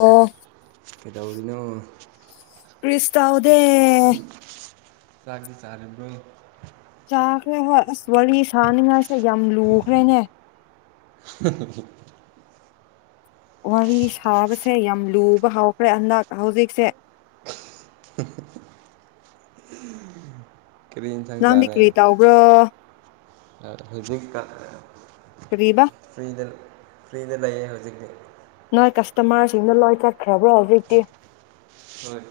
ꯑꯣ ꯀꯩꯗꯧꯔꯤꯅꯣ ꯀ꯭ꯔꯤꯁꯨ ꯇꯧꯗꯦ ꯆꯥꯥꯛꯇꯤ ꯆꯥꯔꯕ꯭ꯔꯣ ꯆꯥꯈ꯭ꯔꯦ ꯍꯣꯏ ꯑꯁ ꯋꯥꯔꯤ ꯁꯥꯅꯤꯡꯉꯥꯏꯁꯦ ꯌꯥꯝ ꯂꯨꯈ꯭ꯔꯦꯅꯦ [unintelligible] ꯋꯥꯔꯤ ꯁꯥꯕꯁꯦ ꯌꯥꯝ ꯂꯨꯕ ꯍꯧꯎꯈ꯭ꯔꯦ ꯍꯟꯗꯛ ꯍꯧꯖꯤꯛꯁꯦ ꯀꯔꯤ ꯏꯟꯁꯥꯡ ꯅꯪꯗꯤ ꯆꯥꯔꯦ ꯀꯔꯤ ꯇꯧꯕ꯭ꯔꯣ [unintelligible] ꯀꯔꯤꯕ ꯐ꯭ꯔꯤꯗ ꯐ꯭ꯔꯤꯗ ꯂꯩꯌꯦ ꯍꯧꯖꯤꯛꯇꯤ ꯅꯣꯏ ꯀꯁꯇꯃꯔꯁꯤꯡꯗꯣ ꯂꯣꯏ ꯆꯠꯈ꯭ꯔꯕ꯭ꯔꯣ ꯍꯧꯖꯤꯛꯇꯤ ꯍꯣꯏ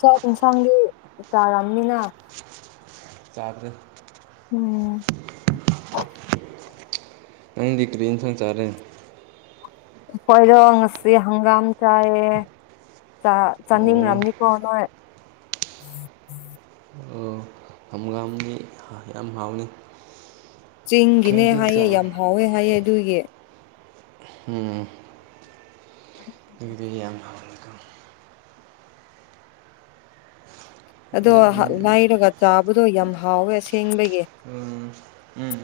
ꯆꯥꯛ ꯏꯟꯁꯥꯡꯒꯤ ꯆꯥꯔꯝꯅꯤꯅ ꯆꯥꯗ꯭ꯔꯤ ꯎꯝ ꯅꯪꯗꯤ ꯀ꯭ꯔꯤ ꯏꯟꯁꯥꯡ ꯆꯥꯔꯦ ꯑꯩꯈꯣꯏꯔꯣ ꯉꯁꯤ ꯍꯪꯒꯥꯝ ꯆꯥꯏꯌꯦ ꯆꯥ ꯑꯣ ꯆꯥꯅꯤꯡꯉꯝꯅꯤꯀꯣ ꯅꯣꯏ ꯍꯣꯏ ꯌꯥꯝ ꯍꯥꯎꯅꯤ ꯆꯤꯡꯒꯤꯅꯦ ꯀꯩꯗꯤ ꯆꯥ ꯍꯥꯏꯌꯦ ꯌꯥꯝ ꯍꯥꯎꯋꯦ ꯍꯥꯏꯌꯦ ꯑꯗꯨꯒꯤ ꯎꯝ [unintelligible] ꯆꯤꯡꯗꯤ ꯌꯥꯝ ꯍꯥꯎꯅꯤꯀꯣ ꯑꯗꯣ ꯂꯩꯔꯒ ꯆꯥꯕꯗꯣ ꯌꯥꯝ ꯍꯥꯎꯋꯦ ꯑꯁꯦꯡꯕꯒꯤ ꯎꯝ ꯎꯝ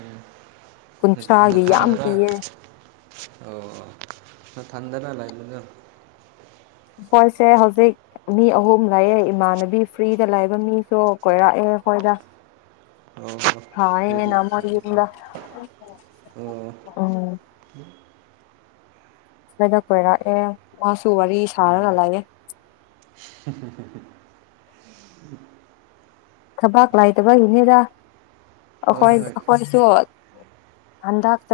ꯀꯨꯟꯊ꯭ꯔꯥꯒꯤ ꯌꯥꯝ ꯅꯊꯟꯗꯔ ꯄꯤꯌꯦ ꯑꯣ ꯅꯊꯟꯗꯇ ꯂꯩꯕꯗꯨ ꯈꯣꯏꯁꯦ ꯍꯧꯖꯤꯛ ꯃꯤ ꯑꯍꯨꯝ ꯂꯩꯌꯦ ꯏꯃꯥꯟꯅꯕꯤ ꯐ꯭ꯔꯤꯗ ꯂꯩꯕ ꯃꯤꯁꯨ ꯀꯣꯏꯔꯛꯑꯦ ꯑꯩꯈꯣꯏꯗ ꯑꯣ ꯑꯗꯨꯗꯤ ꯁꯥꯏꯑꯦꯅꯥ ꯃꯣꯏ ꯐꯩꯀꯣ ꯌꯨꯝꯗ ꯑꯣ ꯎꯝ ꯈꫭꯏꯗ ꯀꯣꯏꯔꯛꯑꯦ ꯃꯥꯁꯨ ꯋꯥꯔꯤ ꯁꯥꯔꯒ ꯂꯩꯌꯦ [unintelligible] ꯊꯕꯛ ꯂꯩꯇꯕꯒꯤꯅꯤꯗ ꯑꯩꯈꯣꯏ ꯍꯣꯏ ꯍꯣꯏ ꯑꯩꯈꯣꯏꯁꯨ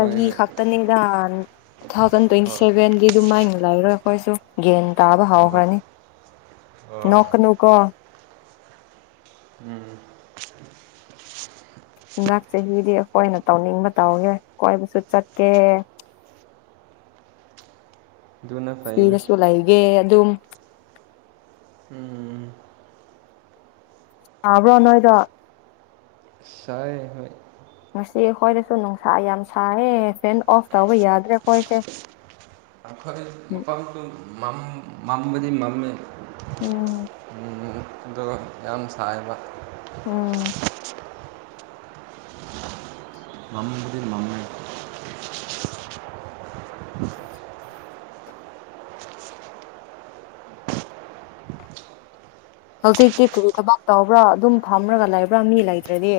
ꯍꯣꯏ ꯍꯣꯏ ꯈꯠꯇꯅꯦꯗ ꯇꯨꯊꯥꯎꯖꯟ ꯇ꯭ꯋꯦꯟꯇꯤ ꯍꯣꯏ ꯁꯦꯚꯦꯟꯗꯤ ꯑꯗꯨꯃꯥꯏꯅ ꯂꯩꯔꯣꯏ ꯑꯩꯈꯣꯏꯁꯨ ꯒꯦꯟ ꯇꯥꯕ ꯑꯥ ꯍꯧꯈ꯭ꯔꯅꯤ ꯑꯥ ꯅꯣꯛꯀꯅꯨꯀꯣ ꯎꯝ ꯍꯤꯟꯗꯛ ꯆꯍꯤꯗꯤ ꯑꯩꯈꯣꯏꯅ ꯇꯧꯅꯤꯡꯕ ꯇꯧꯒꯦ ꯀꯣꯏꯕꯁꯨ ꯆꯠꯀꯦ ꯑꯗꯨꯅ ꯐꯩꯗ ꯐ꯭ꯔꯤꯗꯁꯨ ꯂꯩꯒꯦ ꯑꯗꯨꯝ ꯎꯝ ꯁꯥꯕ꯭ꯔꯥ ꯅꯣꯏꯗ ꯁꯥꯏꯌꯦ ꯍꯣꯏ ꯉꯁꯤ ꯑꯩꯈꯣꯏꯗꯁꯨ ꯅꯨꯡꯁꯥ ꯌꯥꯝ ꯁꯥꯏꯌꯦ ꯐꯦꯟ ꯑꯣꯐ ꯇꯧꯕ ꯌꯥꯗ꯭ꯔꯦ ꯑꯩꯈꯣꯏꯁꯦ [unintelligible] ꯃꯝꯕꯗꯤ ꯃꯝꯃꯦ ꯎꯝ ꯑꯗꯣ ꯌꯥꯝ ꯁꯥꯏꯕ ꯎꯝ ꯃꯝꯕꯨꯗꯤ ꯃꯝꯃꯦ ꯍꯧꯖꯤꯛꯇꯤ ꯀꯔꯤ ꯊꯕꯛ ꯇꯧꯕ꯭ꯔꯥ ꯑꯗꯨꯝ ꯐꯝꯔꯒ ꯂꯩꯕ꯭ꯔꯥ ꯃꯤ ꯂꯩꯇ꯭ꯔꯗꯤ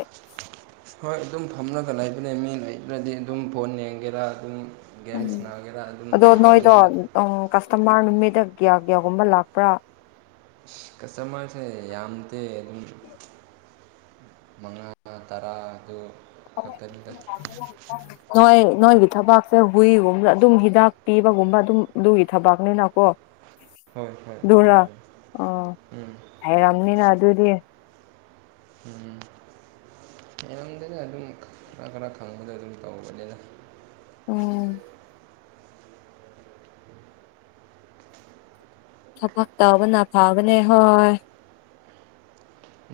ꯍꯣꯏ ꯑꯗꯨꯝ ꯐꯝꯂꯒ ꯂꯩꯕꯅꯦ ꯃꯤ ꯂꯩꯇ꯭ꯔꯗꯤ ꯑꯗꯨꯝ ꯐꯣꯟ ꯌꯦꯡꯒꯦꯔꯥ ꯑꯗꯨꯝ ꯒꯦꯝ ꯁꯅꯥꯒꯦꯔꯥ ꯑꯗꯨꯝ ꯇꯧꯅꯤꯡꯕ ꯎ ꯀꯁꯇꯃꯥꯔ ꯅꯨꯃꯤꯠꯇ ꯒ꯭ꯌꯥ ꯒ꯭ꯌꯥꯒꯨꯝꯕ ꯂꯥꯛꯄ꯭ꯔꯥ ꯀꯁꯇꯃꯔꯁꯦ ꯌꯥꯝꯗꯦ ꯑꯗꯨꯝ ꯃꯉꯥ ꯇꯔꯥ ꯑꯗꯨ ꯈꯛꯇꯅꯤꯗ [unintelligible] ꯅꯣꯏ ꯅꯣꯏꯒꯤ ꯊꯕꯥꯛꯁꯦ ꯍꯨꯏꯒꯨꯝꯕ ꯑꯗꯨꯝ ꯍꯤꯗꯥꯛ ꯄꯤꯕꯒꯨꯝꯕ ꯑꯗꯨꯝ ꯑꯗꯨꯒꯤ ꯊꯕꯥꯛꯅꯤꯅꯀꯣ ꯍꯣꯏ ꯍꯣꯏ ꯑꯗꯨꯔ ꯎꯝ ꯍꯩꯔꯝꯅꯤꯅ ꯑꯗꯨꯗꯤ ꯃꯌꯥꯝꯗꯅ ꯑꯗꯨꯝ ꯈꯔ ꯈꯔ ꯈꯪꯕꯗꯣ ꯑꯗꯨꯝ ꯇꯧꯕꯅꯤꯅ ꯎꯝ ꯊꯕꯥꯛ ꯇꯕꯅ ꯐꯕꯅꯦ ꯍꯣꯏ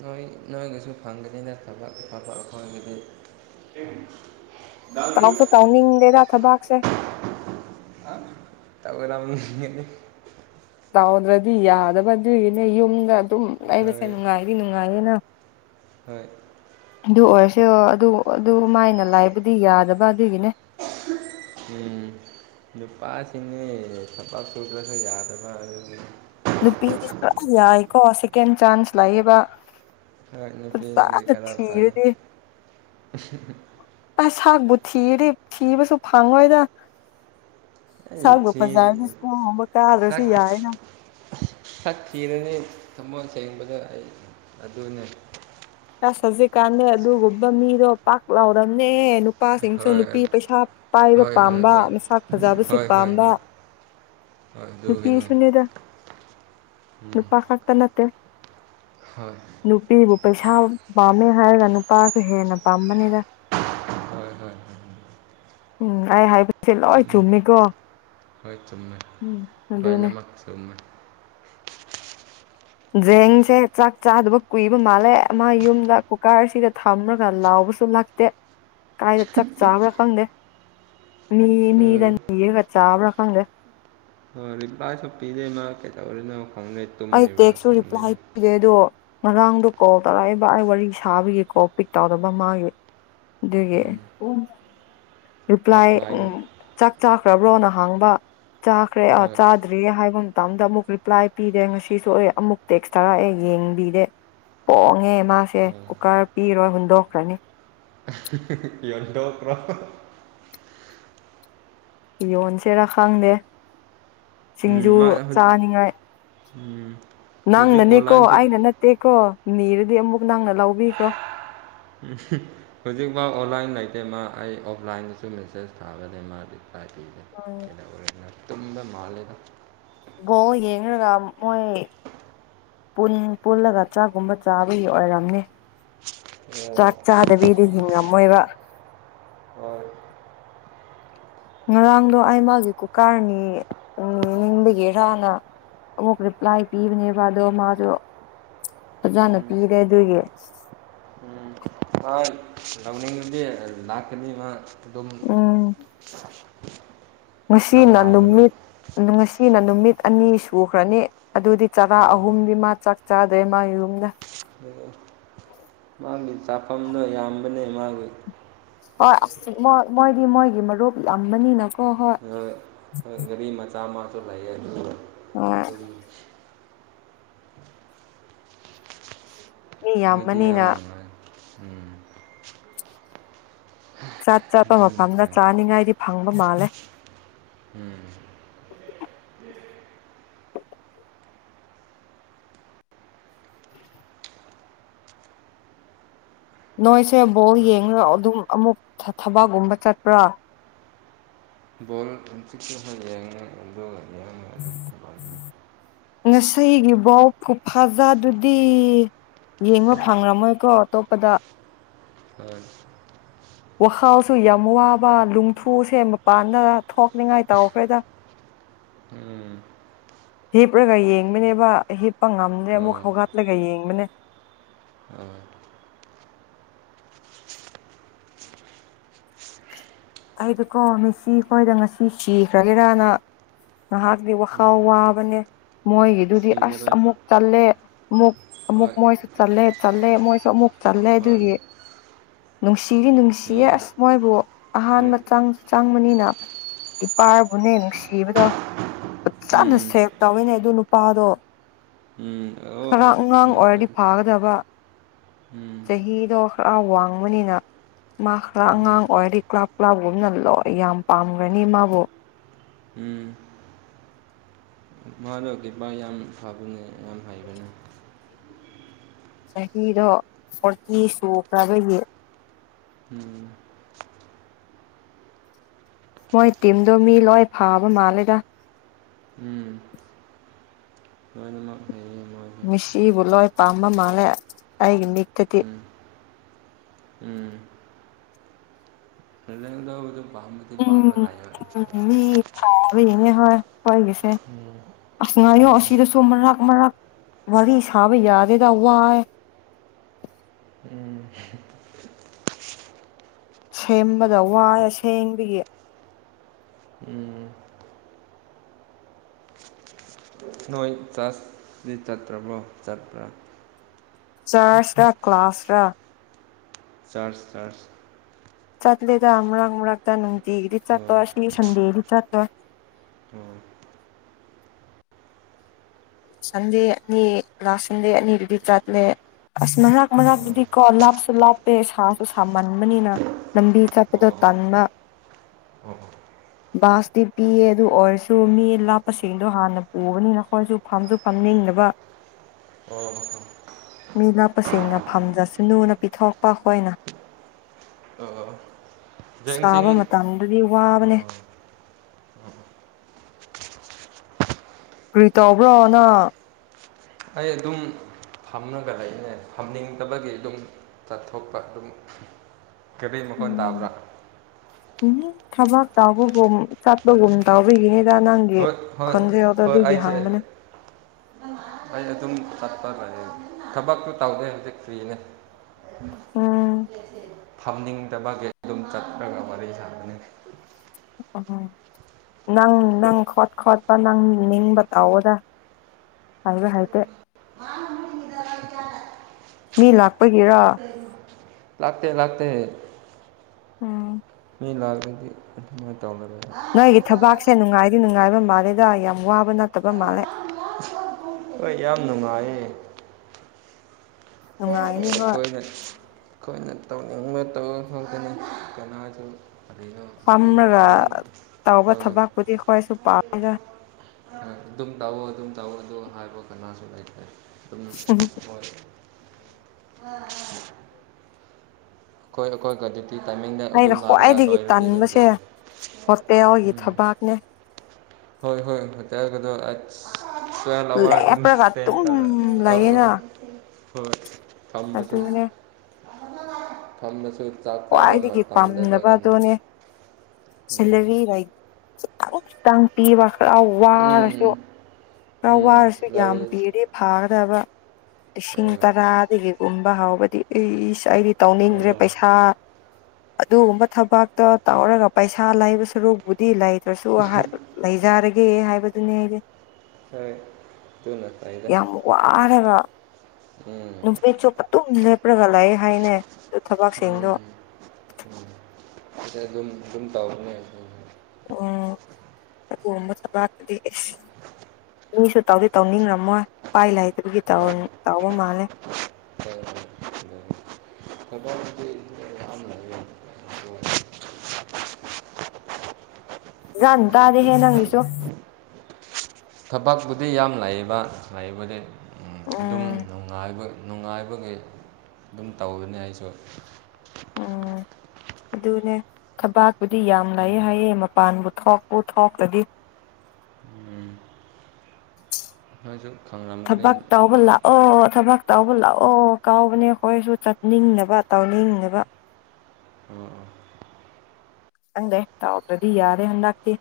ꯅꯣꯏ ꯅꯣꯏꯒꯁꯨ ꯐꯪꯒꯅꯤ ꯅꯠꯇꯕ ꯑꯐꯕ ꯑꯩꯈꯣꯏꯒꯤꯗꯤ ꯇꯥꯎ ꯇꯧꯅꯤꯡꯗꯦꯗ ꯊꯕꯥꯥꯛꯁꯦ ꯇꯅ ꯇꯥꯎꯗ꯭ꯔꯗꯤ ꯌꯥꯗꯕꯗꯨꯏꯅꯦ ꯌꯨꯝꯗ ꯑꯗꯨꯝ ꯂꯩꯕꯁꯦ ꯍꯣꯏ ꯅꯨꯡꯉꯥꯏꯗꯤ ꯅꯨꯡꯉꯥꯏꯌꯦꯅ [unintelligible] ꯍꯣꯏ ꯑꯗꯨ ꯑꯣꯏꯔꯁꯔ ꯑꯗꯨ ꯑꯗꯨ ꯃꯥꯏꯅ ꯂꯥꯏꯕꯨꯗꯤ ꯌꯥꯗꯕ ꯑꯗꯨꯒꯤꯅꯦ ꯎꯝ ꯅꯨꯄꯥꯁꯤꯡꯅꯤ ꯊꯕꯛ ꯁꯨꯗ꯭ꯔꯁꯨ ꯌꯥꯗꯕ ꯑꯗꯨꯗꯤ ꯅꯨꯗꯨꯄꯤꯗꯤ ꯌꯥꯏ ꯀꯣꯁ ꯀꯦꯟ ꯆꯥꯟꯁ ꯂꯥꯛꯌꯦꯕ ꯑꯩꯍꯥꯛ ꯅꯨꯄꯤꯅꯗꯤ ꯈꯔ ꯐꯩ ꯊꯤꯔꯗꯤ ꯑ ꯁꯛꯄꯨ ꯊꯤꯔꯗꯤ ꯊꯤꯕꯁꯨ ꯐꯪꯉꯣꯏꯗ ꯑꯩ ꯁꯒꯣ ꯊꯤ ꯄꯥꯔꯤ ꯁꯀꯨꯕ ꯀꯔꯁꯨ ꯌꯥꯏꯅ ꯁꯛꯊꯤꯔꯅꯤ ꯊꯃꯣꯏ ꯁꯦꯡꯕꯗ ꯑꯩ ꯑꯗꯨꯅꯦ ꯆꯁ ꯆꯠꯁꯤ ꯀꯥꯟꯗ ꯑꯗꯨꯒꯨꯝꯕ ꯃꯤꯗꯣ ꯄꯥꯛ ꯂꯥꯎꯔꯕꯝꯅꯦ ꯅꯨꯄꯥꯁꯤꯡꯁꯨ ꯍꯣꯏ ꯍꯣꯏ ꯅꯨꯄꯤ ꯄꯩꯁꯥ ꯄꯥꯏꯕ ꯍꯣꯏ ꯄꯥꯝꯕ ꯍꯣꯏ ꯃꯁꯥꯛ ꯐꯖꯕꯁꯨ ꯍꯣꯏ ꯍꯣꯏ ꯄꯥꯝꯕ ꯍꯣꯏ ꯍꯣꯏ ꯑꯗꯨꯒꯤꯅꯤ ꯅꯨꯄꯤꯁꯨꯅꯤꯗ ꯎꯝ ꯅꯨꯄꯥ ꯈꯥꯛꯇ ꯅꯠꯇꯦ ꯍꯣꯏ ꯅꯨꯄꯤꯕꯨ ꯄꯩꯁꯥ ꯄꯥꯝꯃꯦ ꯍꯥꯏꯔꯒ ꯅꯨꯄꯥꯁꯨ ꯍꯦꯟꯅ ꯄꯥꯝꯕꯅꯤꯅ ꯍꯣꯏ ꯍꯣꯏ ꯍꯣꯏ ꯎꯝ ꯑꯩ ꯍꯥꯏꯕꯁꯦ ꯂꯣꯏ ꯆꯨꯝꯃꯤ ꯆꯨꯝꯃꯤꯀꯣ ꯍꯣꯏ ꯆꯨꯝꯃꯦ ꯑꯗꯨꯅꯦ ꯂꯣꯏꯅꯃꯛ ꯆꯨꯝꯃꯦ ꯖꯦꯡꯁꯦ ꯆꯥꯛ ꯆꯥꯗꯕ ꯀꯨꯏꯕ ꯃꯥꯜꯂꯦ ꯃꯥ ꯌꯨꯝꯗ ꯀꯨꯀꯥꯔꯁꯤꯗ ꯊꯝꯂꯒ ꯂꯥꯎꯕ ꯁꯨꯂꯥꯛꯇ ꯀꯥꯏꯗ ꯆꯞ ꯆꯥꯕ꯭ꯔꯥ ꯈꯪꯗꯦ ꯃꯤ ꯃꯤꯗ ꯅꯤꯔꯒ ꯆꯥꯕ꯭ꯔꯥ ꯈꯪꯗꯦ ꯍ ꯄꯁꯨꯄꯤꯗꯩ ꯃꯥ ꯀꯩꯇꯧꯕꯔꯤꯅꯛ ꯈꯪꯅꯩ ꯑꯩ ꯇꯦꯛꯁꯁꯨ ꯔꯤꯄ꯭ꯂꯥꯏ ꯄꯤꯔꯦ ꯑꯗꯣ ꯉꯔꯥꯡꯗꯣ ꯀꯣꯜ ꯇꯧꯔꯛꯏꯕ ꯑꯩ ꯋꯥꯔꯤ ꯁꯥꯕꯒꯤꯀꯣ ꯄꯤꯛ ꯇꯧꯗꯕ ꯃꯥꯒꯤ ꯑꯗꯨꯒꯤ ꯔꯤꯄ꯭ꯂꯥꯏ ꯑꯣꯐꯂꯥꯏꯟ ꯎ ꯆꯥꯛ ꯆꯥꯈ꯭ꯔꯕ꯭ꯔꯣ ꯅꯍꯥꯡꯕ ꯆꯥꯈ꯭ꯔꯦ ꯑ ꯍꯣꯏ ꯆꯥꯗ꯭ꯔꯤꯌꯦ ꯍꯥꯏꯕ ꯃꯇꯝꯗ ꯑꯃꯨꯛ ꯔꯤꯄ꯭ꯂꯥꯏ ꯄꯤꯗꯦ ꯉꯁꯤꯁꯨꯑꯦ ꯑꯃꯨꯛ ꯇꯦꯛꯁ ꯊꯥꯔꯛꯑꯦ ꯌꯦꯡꯕꯤꯗꯦ ꯄꯣꯡꯉꯦ ꯃꯥꯁꯦ ꯀꯨꯀꯔ ꯄꯤꯔꯣꯏ ꯍꯨꯟꯗꯣꯛꯈ꯭ꯔꯅꯤ ꯌꯣꯟꯊꯣꯛꯈ꯭ꯔꯣ ꯌꯣꯟꯁꯤꯔꯥ ꯈꯪꯗꯦ ꯎꯝ ꯁꯤꯡꯖꯨ ꯃꯥ ꯆꯥꯅꯤꯡꯉꯥꯏ ꯎꯝ ꯍꯧꯖꯤꯛ ꯅꯪꯅꯅꯦꯀꯣ ꯑꯣꯟꯂꯥꯏꯟꯁꯨ ꯑꯩꯅ ꯅꯠꯇꯦ ꯇꯦꯀꯣ ꯅꯤꯔꯗꯤ ꯑꯃꯨꯛ ꯅꯪꯅ ꯂꯧꯕꯤꯈ꯭ꯔꯣ ꯎ ꯍꯧꯖꯤꯛꯐꯥꯎ ꯑꯣꯟꯂꯥꯏꯟ ꯂꯩꯇꯦ ꯃꯥ ꯑꯩ ꯑꯣꯐꯂꯥꯏꯟꯗꯁꯨ ꯃꯦꯁꯦꯁ ꯊꯥꯒꯅꯤ ꯃꯥꯗꯤ ꯄꯥꯏ ꯄꯤꯒꯦ ꯑꯣ ꯇꯨꯝꯕ ꯃꯥꯜꯂꯦꯗ ꯌꯦꯡꯉꯒ ꯃꯣꯏ ꯄꯨꯜꯂꯒ ꯆꯥꯛꯒꯨꯝꯕ ꯆꯥꯕꯒꯤ ꯑꯣꯏꯔꯝꯅꯤ ꯑꯣ ꯆꯥꯛ ꯆꯥꯗꯕꯤꯗꯤ ꯍꯤꯡꯉꯝꯃꯣꯏꯕ ꯑꯣ ꯉꯔꯥꯡꯗꯣ ꯑꯩ ꯃꯥꯒꯤ ꯀꯨꯀꯥꯔꯅꯤ ꯅꯤꯡꯕꯒꯤꯔꯥꯅ ꯑꯃꯨꯛ ꯔꯤꯄ꯭ꯂꯥꯏ ꯄꯤꯕꯅꯦꯕ ꯑꯗꯣ ꯃꯥꯁꯨ ꯐꯖꯥꯅ ꯎꯝ ꯄꯤꯔꯦ ꯑꯗꯨꯒꯤ ꯎꯝ ꯍꯥꯏ ꯂꯧꯅꯤꯡꯕꯗꯤ ꯂꯥꯛꯀꯅꯤ ꯃꯥ ꯑꯗꯨꯝ ꯎꯝ ꯅꯪ ꯉꯁꯤꯅ ꯍꯥꯏꯒꯅꯨ ꯅꯨꯃꯤꯠ ꯉꯁꯤꯅ ꯅꯨꯃꯤꯠ ꯑꯅꯤ ꯁꯨꯈ꯭ꯔꯅꯤ ꯑꯗꯨꯗꯤ ꯆꯔꯥ ꯑꯣ ꯑꯍꯨꯝꯗꯤ ꯃꯥ ꯆꯥꯛ ꯆꯥꯗ꯭ꯔꯦ ꯃꯥ ꯌꯨꯝꯗ [unintelligible] ꯃꯥꯒꯤ ꯆꯥꯐꯝꯗꯣ ꯌꯥꯝꯕꯅꯦ ꯃꯥꯒꯤ ꯍꯣꯏ [unintelligible] ꯃꯃꯣꯏ ꯃꯣꯏꯗꯤ ꯃꯣꯏꯒꯤ ꯃꯔꯨꯞ ꯌꯥꯝꯕꯅꯤꯅꯀꯣ ꯍꯣꯏ꯫ ꯒꯥꯔꯣ ꯃꯆꯥ ꯃꯥꯁꯨ ꯂꯩꯌꯦ꯫ [unintelligible] ꯑꯗꯨꯝ ꯃꯤ ꯃꯣꯏꯗꯤ ꯌꯥꯝ ꯌꯥꯝꯕꯅꯤꯅ ꯅꯨꯡꯉꯥꯏ ꯎꯝ꯫ ꯆꯥꯠ ꯆꯥꯄ ꯑꯗꯨꯅ ꯃꯐꯝꯗ ꯐꯩ ꯆꯥꯅꯤꯡꯉꯥꯏꯗꯤ ꯐꯪꯕ ꯃꯥꯜꯂꯦ꯫ ꯎꯝ꯫ [unintelligible] ꯅꯣꯏꯁꯦ ꯕꯣ ꯌꯦꯡꯉꯒ ꯑꯗꯨꯝ ꯑꯃꯨꯛ ꯊ ꯊꯕꯛꯒꯨꯝꯕ ꯆꯠꯄ꯭ꯔꯥ꯫ ꯕꯣꯜ [unintelligible] ꯌꯦꯡꯉꯦ [unintelligible] ꯉꯁꯤꯒꯤ ꯕꯣꯜ ꯈꯨꯐꯖꯥꯗꯨꯗꯤ꯫ ꯌꯦꯡꯕ ꯐꯪꯔꯝꯃꯣꯏꯀꯣ ꯑꯇꯣꯞꯄꯗ꯫ ꯎꯝ ꯋꯥꯈꯥꯜꯁꯨ ꯌꯥꯝ ꯋꯥꯕ ꯂꯨꯡꯊꯨ ꯁꯦ ꯃꯄꯥꯟꯗ ꯊꯣꯛꯅꯤꯡꯉꯥꯏ ꯇꯥꯎꯈ꯭ꯔꯦꯗ꯫ [unintelligible] ꯎꯝ ꯍꯤꯞꯂꯔꯒ ꯌꯦꯡꯕꯅꯦꯕ ꯍꯤꯞꯄ ꯉꯝꯗ꯭ꯔꯦ ꯑꯃꯨꯛ ꯍꯣꯏ ꯍꯧꯒꯠꯂꯒ ꯌꯦꯡꯕꯅꯦ꯫ ꯍꯣꯏ ꯑꯩꯗꯣꯀꯣ ꯃꯦꯁꯤ ꯑꯩꯈꯣꯏꯗ ꯉꯁꯤ ꯆꯤꯈ꯭ꯔꯒꯦꯔꯅ ꯉꯍꯥꯛꯇꯤ ꯋꯥꯈꯥꯜ ꯎꯝ ꯋꯥꯕꯅꯦ ꯃꯣꯏꯒꯤꯗꯨꯗꯤ ꯑꯁ ꯁꯤꯔꯔꯣꯏ ꯑꯃꯨꯛ ꯆꯠꯂꯦ ꯃꯨꯛ ꯑꯃꯨꯛ ꯍꯣꯏ ꯃꯣꯏꯁꯨ ꯆꯜꯂꯦ ꯆꯠꯂꯦ ꯃꯣꯏꯁꯨ ꯑꯃꯨꯛ ꯆꯠꯂꯦ ꯍꯣꯏ ꯑꯗꯨꯒꯤ ꯅꯨꯡꯁꯤꯔꯤ ꯅꯨꯡꯁꯤꯌꯦ ꯎꯝ ꯑꯁ ꯃꯣꯏꯕꯨ ꯍꯣꯏ ꯑꯍꯥꯟꯕ ꯆꯥꯡ ꯆꯥꯡꯕꯅꯤꯅ ꯏꯄꯥꯕꯨꯅꯦ ꯅꯨꯡꯁꯤꯕꯗꯣ꯫ ꯐꯖꯅ ꯁꯦꯞ ꯇꯧꯋꯤꯅꯦ ꯑꯗꯨ ꯅꯨꯄꯥꯗꯣ ꯈꯔ ꯑꯉꯥꯡ ꯑꯣꯏꯔꯗꯤ ꯐꯥꯒꯗꯕ ꯆꯍꯤꯗꯣ ꯈꯔ ꯋꯥꯡꯕꯅꯤꯅ ꯃꯥ ꯈꯔ ꯑꯉꯥꯡ ꯑꯣꯏꯔꯗꯤ ꯀ꯭ꯂꯥꯞ ꯀ꯭ꯂꯥꯞꯒꯨꯝꯅ ꯂꯣꯏ ꯌꯥꯝ ꯄꯥꯝꯒ꯭ꯔꯅꯤ ꯃꯥꯕꯨ ꯎꯝ ꯃꯥꯗꯣ ꯀꯤꯄꯥ ꯌꯥꯝ ꯐꯕꯅꯦ ꯌꯥꯝ ꯍꯩꯕꯅꯦ ꯆꯍꯤꯗꯣ ꯐꯣꯔꯇꯤ ꯁꯨꯈ꯭ꯔꯕꯒꯤ ꯎꯝ ꯃꯣꯏ ꯇꯤꯝꯗꯣ ꯃꯤ ꯂꯣꯏ ꯐꯕ ꯃꯥꯜꯂꯦꯗ ꯎꯝ ꯂꯣꯏꯅꯃꯛ ꯐꯩꯌꯦ ꯃꯣꯏ ꯃꯤꯁꯤꯕꯨ ꯂꯣꯏ ꯄꯥꯝꯕ ꯃꯥꯜꯂꯦ ꯑꯩꯒꯤ ꯃꯤꯠꯇꯗꯤ ꯎꯝ ꯐꯦꯂꯦꯡꯗꯣ ꯑꯗꯨ ꯄꯥꯝꯃꯦ ꯎꯝ ꯎꯝ ꯃꯤ ꯊꯥꯕ ꯌꯦꯡꯉꯦ ꯍꯣꯏ ꯑꯩꯈꯣꯏꯒꯤꯁꯦ ꯑꯁ ꯉꯥꯏꯌꯣ ꯑꯁꯤꯗꯁꯨ ꯃꯔꯛ ꯃꯔꯛ ꯋꯥꯔꯤ ꯁꯥꯕ ꯌꯥꯗꯦꯗ ꯋꯥꯏ ꯎꯝ ꯁꯦꯝꯕꯗ ꯋꯥꯌꯦ ꯑꯁꯦꯡꯕꯒꯤ ꯎꯝ ꯇꯨ ꯆ꯭ꯁꯗꯤ ꯆꯠꯇ꯭ꯔꯕꯣ ꯆꯠꯄ꯭ꯔꯥ ꯆ꯭ꯔꯁ ꯔ ꯀ꯭ꯂꯥꯁ ꯔ ꯆ꯭ꯔꯁ ꯆ꯭ꯔꯁ ꯆꯠꯂꯦꯗ ꯃꯔꯛ ꯃꯔꯛꯇ ꯅꯨꯡꯇꯤꯒꯤꯗꯤ ꯆꯠꯄ ꯑꯣ ꯁꯤ ꯁꯟꯗꯦꯗꯤ ꯆꯠꯂꯣꯏ ꯑꯣ ꯁꯟꯗꯦ ꯑꯅꯤ ꯂꯥꯁ ꯁꯟꯗꯦ ꯑꯅꯤꯗꯨꯗꯤ ꯆꯠꯂꯦ ꯑꯁ ꯃꯔꯛ ꯃꯔꯛꯇꯗꯤ ꯀꯣ ꯂꯥꯞꯁꯨ ꯂꯥꯞꯄꯦ ꯁꯥꯁꯨ ꯁꯥꯃꯟꯕꯅꯤꯅ ꯂꯝꯕꯤ ꯆꯠꯄꯗꯣ ꯇꯟꯕ ꯑꯣ ꯑꯣ ꯕꯥꯁꯇꯤ ꯄꯤꯌꯦ ꯑꯗꯨ ꯑꯣꯏꯔꯁꯨ ꯃꯤ ꯂꯥꯞꯄꯁꯤꯡꯗꯣ ꯍꯥꯟꯅ ꯄꯨꯕꯅꯤꯅ ꯑꯈꯣꯏꯁꯨ ꯐꯝꯖꯨ ꯐꯝꯅꯤꯡꯗꯕ ꯑꯣ ꯃꯤ ꯂꯥꯞꯄꯁꯤꯡꯅ ꯐꯝꯖꯁꯅꯨꯅ ꯄꯤꯊꯣꯛꯄ ꯑꯩꯈꯣꯏꯅ ꯑ ꯑ ꯑ ꯁꯥꯕ ꯃꯇꯝꯗꯨꯗꯤ ꯋꯥꯕꯅꯦ ꯀꯔꯤ ꯇꯧꯕ꯭ꯔꯣ ꯅꯪ ꯑꯩ ꯑꯗꯨꯝ ꯐꯝꯔꯒ ꯂꯩꯕꯅꯦ ꯐꯝꯅꯤꯡꯗꯕꯒꯤ ꯗꯨꯝ ꯆꯠꯊꯣꯛꯄ ꯑꯗꯨꯝ ꯀꯦꯕꯤ ꯃꯈꯣꯟ ꯎꯝ ꯇꯥꯕ꯭ꯔꯥ ꯎꯝꯍꯨꯝ ꯊꯕꯛ ꯇꯧꯕꯒꯨꯝ ꯆꯠꯄꯒꯨꯝ ꯇꯧꯕꯒꯤꯅꯤꯗ ꯅꯪꯒꯤ ꯍꯣꯏ ꯍꯣꯏ ꯈꯣꯟꯖꯦꯜꯗꯣ ꯍꯣꯏ ꯑꯗꯨꯒꯤ ꯑꯩꯁꯦ ꯍꯪꯕꯅꯦ ꯑꯩ ꯑꯗꯨꯝ ꯆꯠꯄ ꯂꯩꯌꯦ ꯊꯕꯛꯇꯨ ꯇꯧꯗꯦ ꯍꯧꯖꯤꯛ ꯐ꯭ꯔꯤꯅꯦ ꯎꯝ ꯐꯝꯅꯤꯡꯗꯕꯒꯤ ꯑꯗꯨꯝ ꯆꯠꯔꯒ ꯋꯥꯔꯤ ꯁꯥꯕꯅꯦ ꯑꯣꯍꯣ ꯅꯪ ꯅꯪ ꯈꯣꯠ ꯈꯣꯠꯄ ꯅꯪ ꯅꯤꯡꯕ ꯇꯧꯑꯣꯗ ꯍꯥꯏꯔꯣꯏ ꯍꯥꯏꯇꯦ ꯃꯤ ꯂꯥꯛꯄꯒꯤꯔꯣ [unintelligible] ꯂꯥꯛꯇꯦ ꯂꯥꯛꯇꯦ ꯎꯝ ꯃꯤ ꯂꯥꯛꯔꯗꯤ ꯑꯗꯨꯃꯥꯏ ꯇꯧꯔꯔꯣꯏ ꯒꯤ ꯅꯨꯡꯉꯥꯏꯕ ꯃꯥꯜꯂꯦꯗ ꯌꯥꯝ ꯋꯥꯕ ꯅꯠꯇꯕ ꯃꯥꯜꯂꯦ ꯍꯣꯏ ꯌꯥꯝ ꯅꯨꯡꯉꯥꯏꯌꯦ ꯅꯨꯡꯉꯥꯏꯅꯤ [unintelligible] ꯍꯣꯏ ꯑꯈꯣꯏꯅ ꯑꯈꯣꯏꯅ ꯇꯧꯅꯤꯡꯕ ꯇꯧꯋꯣ ꯈꯛꯇꯅꯤ ꯀꯅꯥꯁꯨ ꯀꯔꯤꯅꯣ ꯗꯨꯝ ꯐꯝꯔꯒ ꯗꯨꯝ ꯇꯧꯕ ꯊꯕꯛꯄꯨꯗꯤ ꯑꯩꯈꯣꯏꯁꯨ ꯊꯣꯔꯛꯑꯣ ꯄꯥꯝꯃꯤꯗ ꯑꯗꯨꯝ ꯇꯧꯑꯣ ꯑꯗꯨꯝ ꯇꯧꯑꯣ ꯑꯗꯣ ꯍꯥꯏꯕ ꯀꯅꯥꯁꯨ ꯂꯩꯇ꯭ꯔꯦ ꯑꯗꯨꯝ ꯍꯣꯏ [unintelligible] ꯑꯈꯣꯏ ꯑꯈꯣꯏ ꯒꯗꯤ ꯁꯤ ꯇꯥꯏꯃꯤꯡꯗ ꯑꯩꯅ ꯑꯗꯨꯝ ꯅꯥꯔꯒ ꯈ꯭ꯋꯥꯏꯗꯒꯤ ꯂꯣꯏꯔꯗꯤ ꯑꯗꯨꯝ ꯆꯦ ꯇꯟꯕꯁꯦ ꯍꯣꯇꯦꯜꯒꯤ ꯎꯝ ꯊꯕꯥꯛꯅꯦ ꯍꯣꯏ ꯍꯣꯏ [unintelligible] [unintelligible] ꯑꯗꯨꯝ ꯂꯦꯞꯄ꯭ꯔꯒ ꯁꯄꯦꯟ ꯑꯗꯨꯝ ꯇꯧꯋꯦ ꯑꯑꯑ ꯂꯩꯌꯦꯅ ꯐꯣꯏ ꯊꯝꯕꯁꯤ ꯑꯗꯨꯅꯦ ꯐꯝꯃꯁꯨ ꯆꯥꯛ ꯆꯥꯕ ꯈ꯭ꯋꯥꯏꯗꯒꯤ ꯃꯇꯝꯗꯗꯒꯅꯤ ꯎꯝ ꯁꯤꯂꯔꯤꯑꯣꯏ ꯈꯤꯇꯥꯪ ꯈꯤꯇꯪ ꯄꯤꯕ ꯈꯔ ꯎꯝ ꯋꯥꯔꯁꯨ꯫ ꯈꯔ ꯎꯝ ꯋꯥꯔꯁꯨ ꯌꯥꯝ ꯂꯥꯏꯔꯤꯛ ꯄꯤ ꯔꯤ ꯐꯥꯒꯗꯕ ꯂꯤꯁꯤꯡ ꯇꯔꯥꯗꯒꯤꯒꯨꯝꯕ ꯍꯥꯎꯕꯗꯤ ꯏꯁ ꯑꯩꯗꯤ ꯇꯧꯅꯤꯡꯗ꯭ꯔꯦ ꯄꯩꯁꯥ ꯑꯗꯨꯒꯨꯝꯕ ꯊꯕꯛꯇꯣ ꯇꯧꯔꯒ ꯄꯩꯁꯥ ꯂꯩꯕ ꯁꯔꯨꯛ ꯕꯨꯗꯤ ꯂꯩꯇ꯭ꯔꯁꯨ ꯍꯥ ꯂꯩꯖꯔꯒꯦ ꯍꯥꯏꯕꯗꯨꯅꯦ ꯑꯩꯗꯤ꯫ ꯐꯩ ꯇꯨꯅ ꯌꯥꯝ ꯋꯥꯔꯒ ꯎꯝ ꯅꯨꯃꯤꯠꯁꯨꯄ ꯇꯨꯝ ꯂꯦꯞꯔꯒ ꯂꯩ ꯍꯥꯏꯅꯦ꯫ ꯑꯗꯨ ꯊꯕꯛꯁꯤꯡꯗꯣ [unintelligible] ꯗꯨꯝ ꯗꯨꯝ ꯇꯧꯕꯅꯦ ꯎꯝ ꯑꯗꯨꯒꯨꯝꯕ ꯊꯕꯛꯇꯨꯗꯤ ꯏꯁ ꯃꯤꯁꯨ ꯇꯧꯗꯤ ꯇꯧꯅꯤꯡꯉꯝꯃꯣꯏ ꯄꯥꯥꯏ ꯂꯥꯏꯇꯕꯒꯤ ꯍꯣꯏ ꯇꯧ ꯇꯧꯕ ꯃꯥꯜꯂꯦ꯫ [unintelligible] ꯀꯗꯥꯥꯎꯗꯤ ꯃꯤ ꯌꯥꯝ ꯂꯩ [unintelligible] ꯖꯥꯝ ꯑꯗꯦ ꯍꯦ ꯅꯪꯒꯤꯁꯦ ꯊꯕꯛꯄꯨꯗꯤ ꯌꯥꯝ ꯂꯩꯌꯦꯕ ꯂꯩꯕꯗꯤ ꯎꯝ ꯑꯗꯨꯝ ꯅꯨꯡꯉꯥꯏꯕ ꯅꯨꯡꯉꯥꯏꯕꯒꯤ ꯑꯗꯨꯝ ꯇꯧꯕꯅꯤ ꯑꯩꯁꯦ꯫ ꯎꯝ ꯑꯗꯨꯅꯦ ꯊꯕꯥꯛꯄꯨꯗꯤ ꯌꯥꯝ ꯂꯩ ꯍꯥꯏꯌꯦ ꯃꯄꯥꯟꯕꯨ ꯊꯣꯛꯄꯨ ꯊꯣꯛꯇ꯭ꯔꯗꯤ꯫ ꯎꯝ [unintelligible] ꯊꯕꯛ ꯇꯥꯎꯕꯜꯂ ꯑꯣ ꯊꯕꯛ ꯇꯥꯎꯕ ꯂꯥꯛꯑꯣ ꯀꯥꯎꯕꯅꯦ ꯑꯩꯈꯣꯏꯁꯨ ꯆꯠꯅꯤꯡꯅꯕ ꯇꯥꯎꯅꯤꯡꯅꯕ ꯍꯪꯗꯦ ꯇꯥꯎꯕ꯭ꯔꯗꯤ ꯌꯥꯔꯦ ꯍꯟꯥꯛꯇ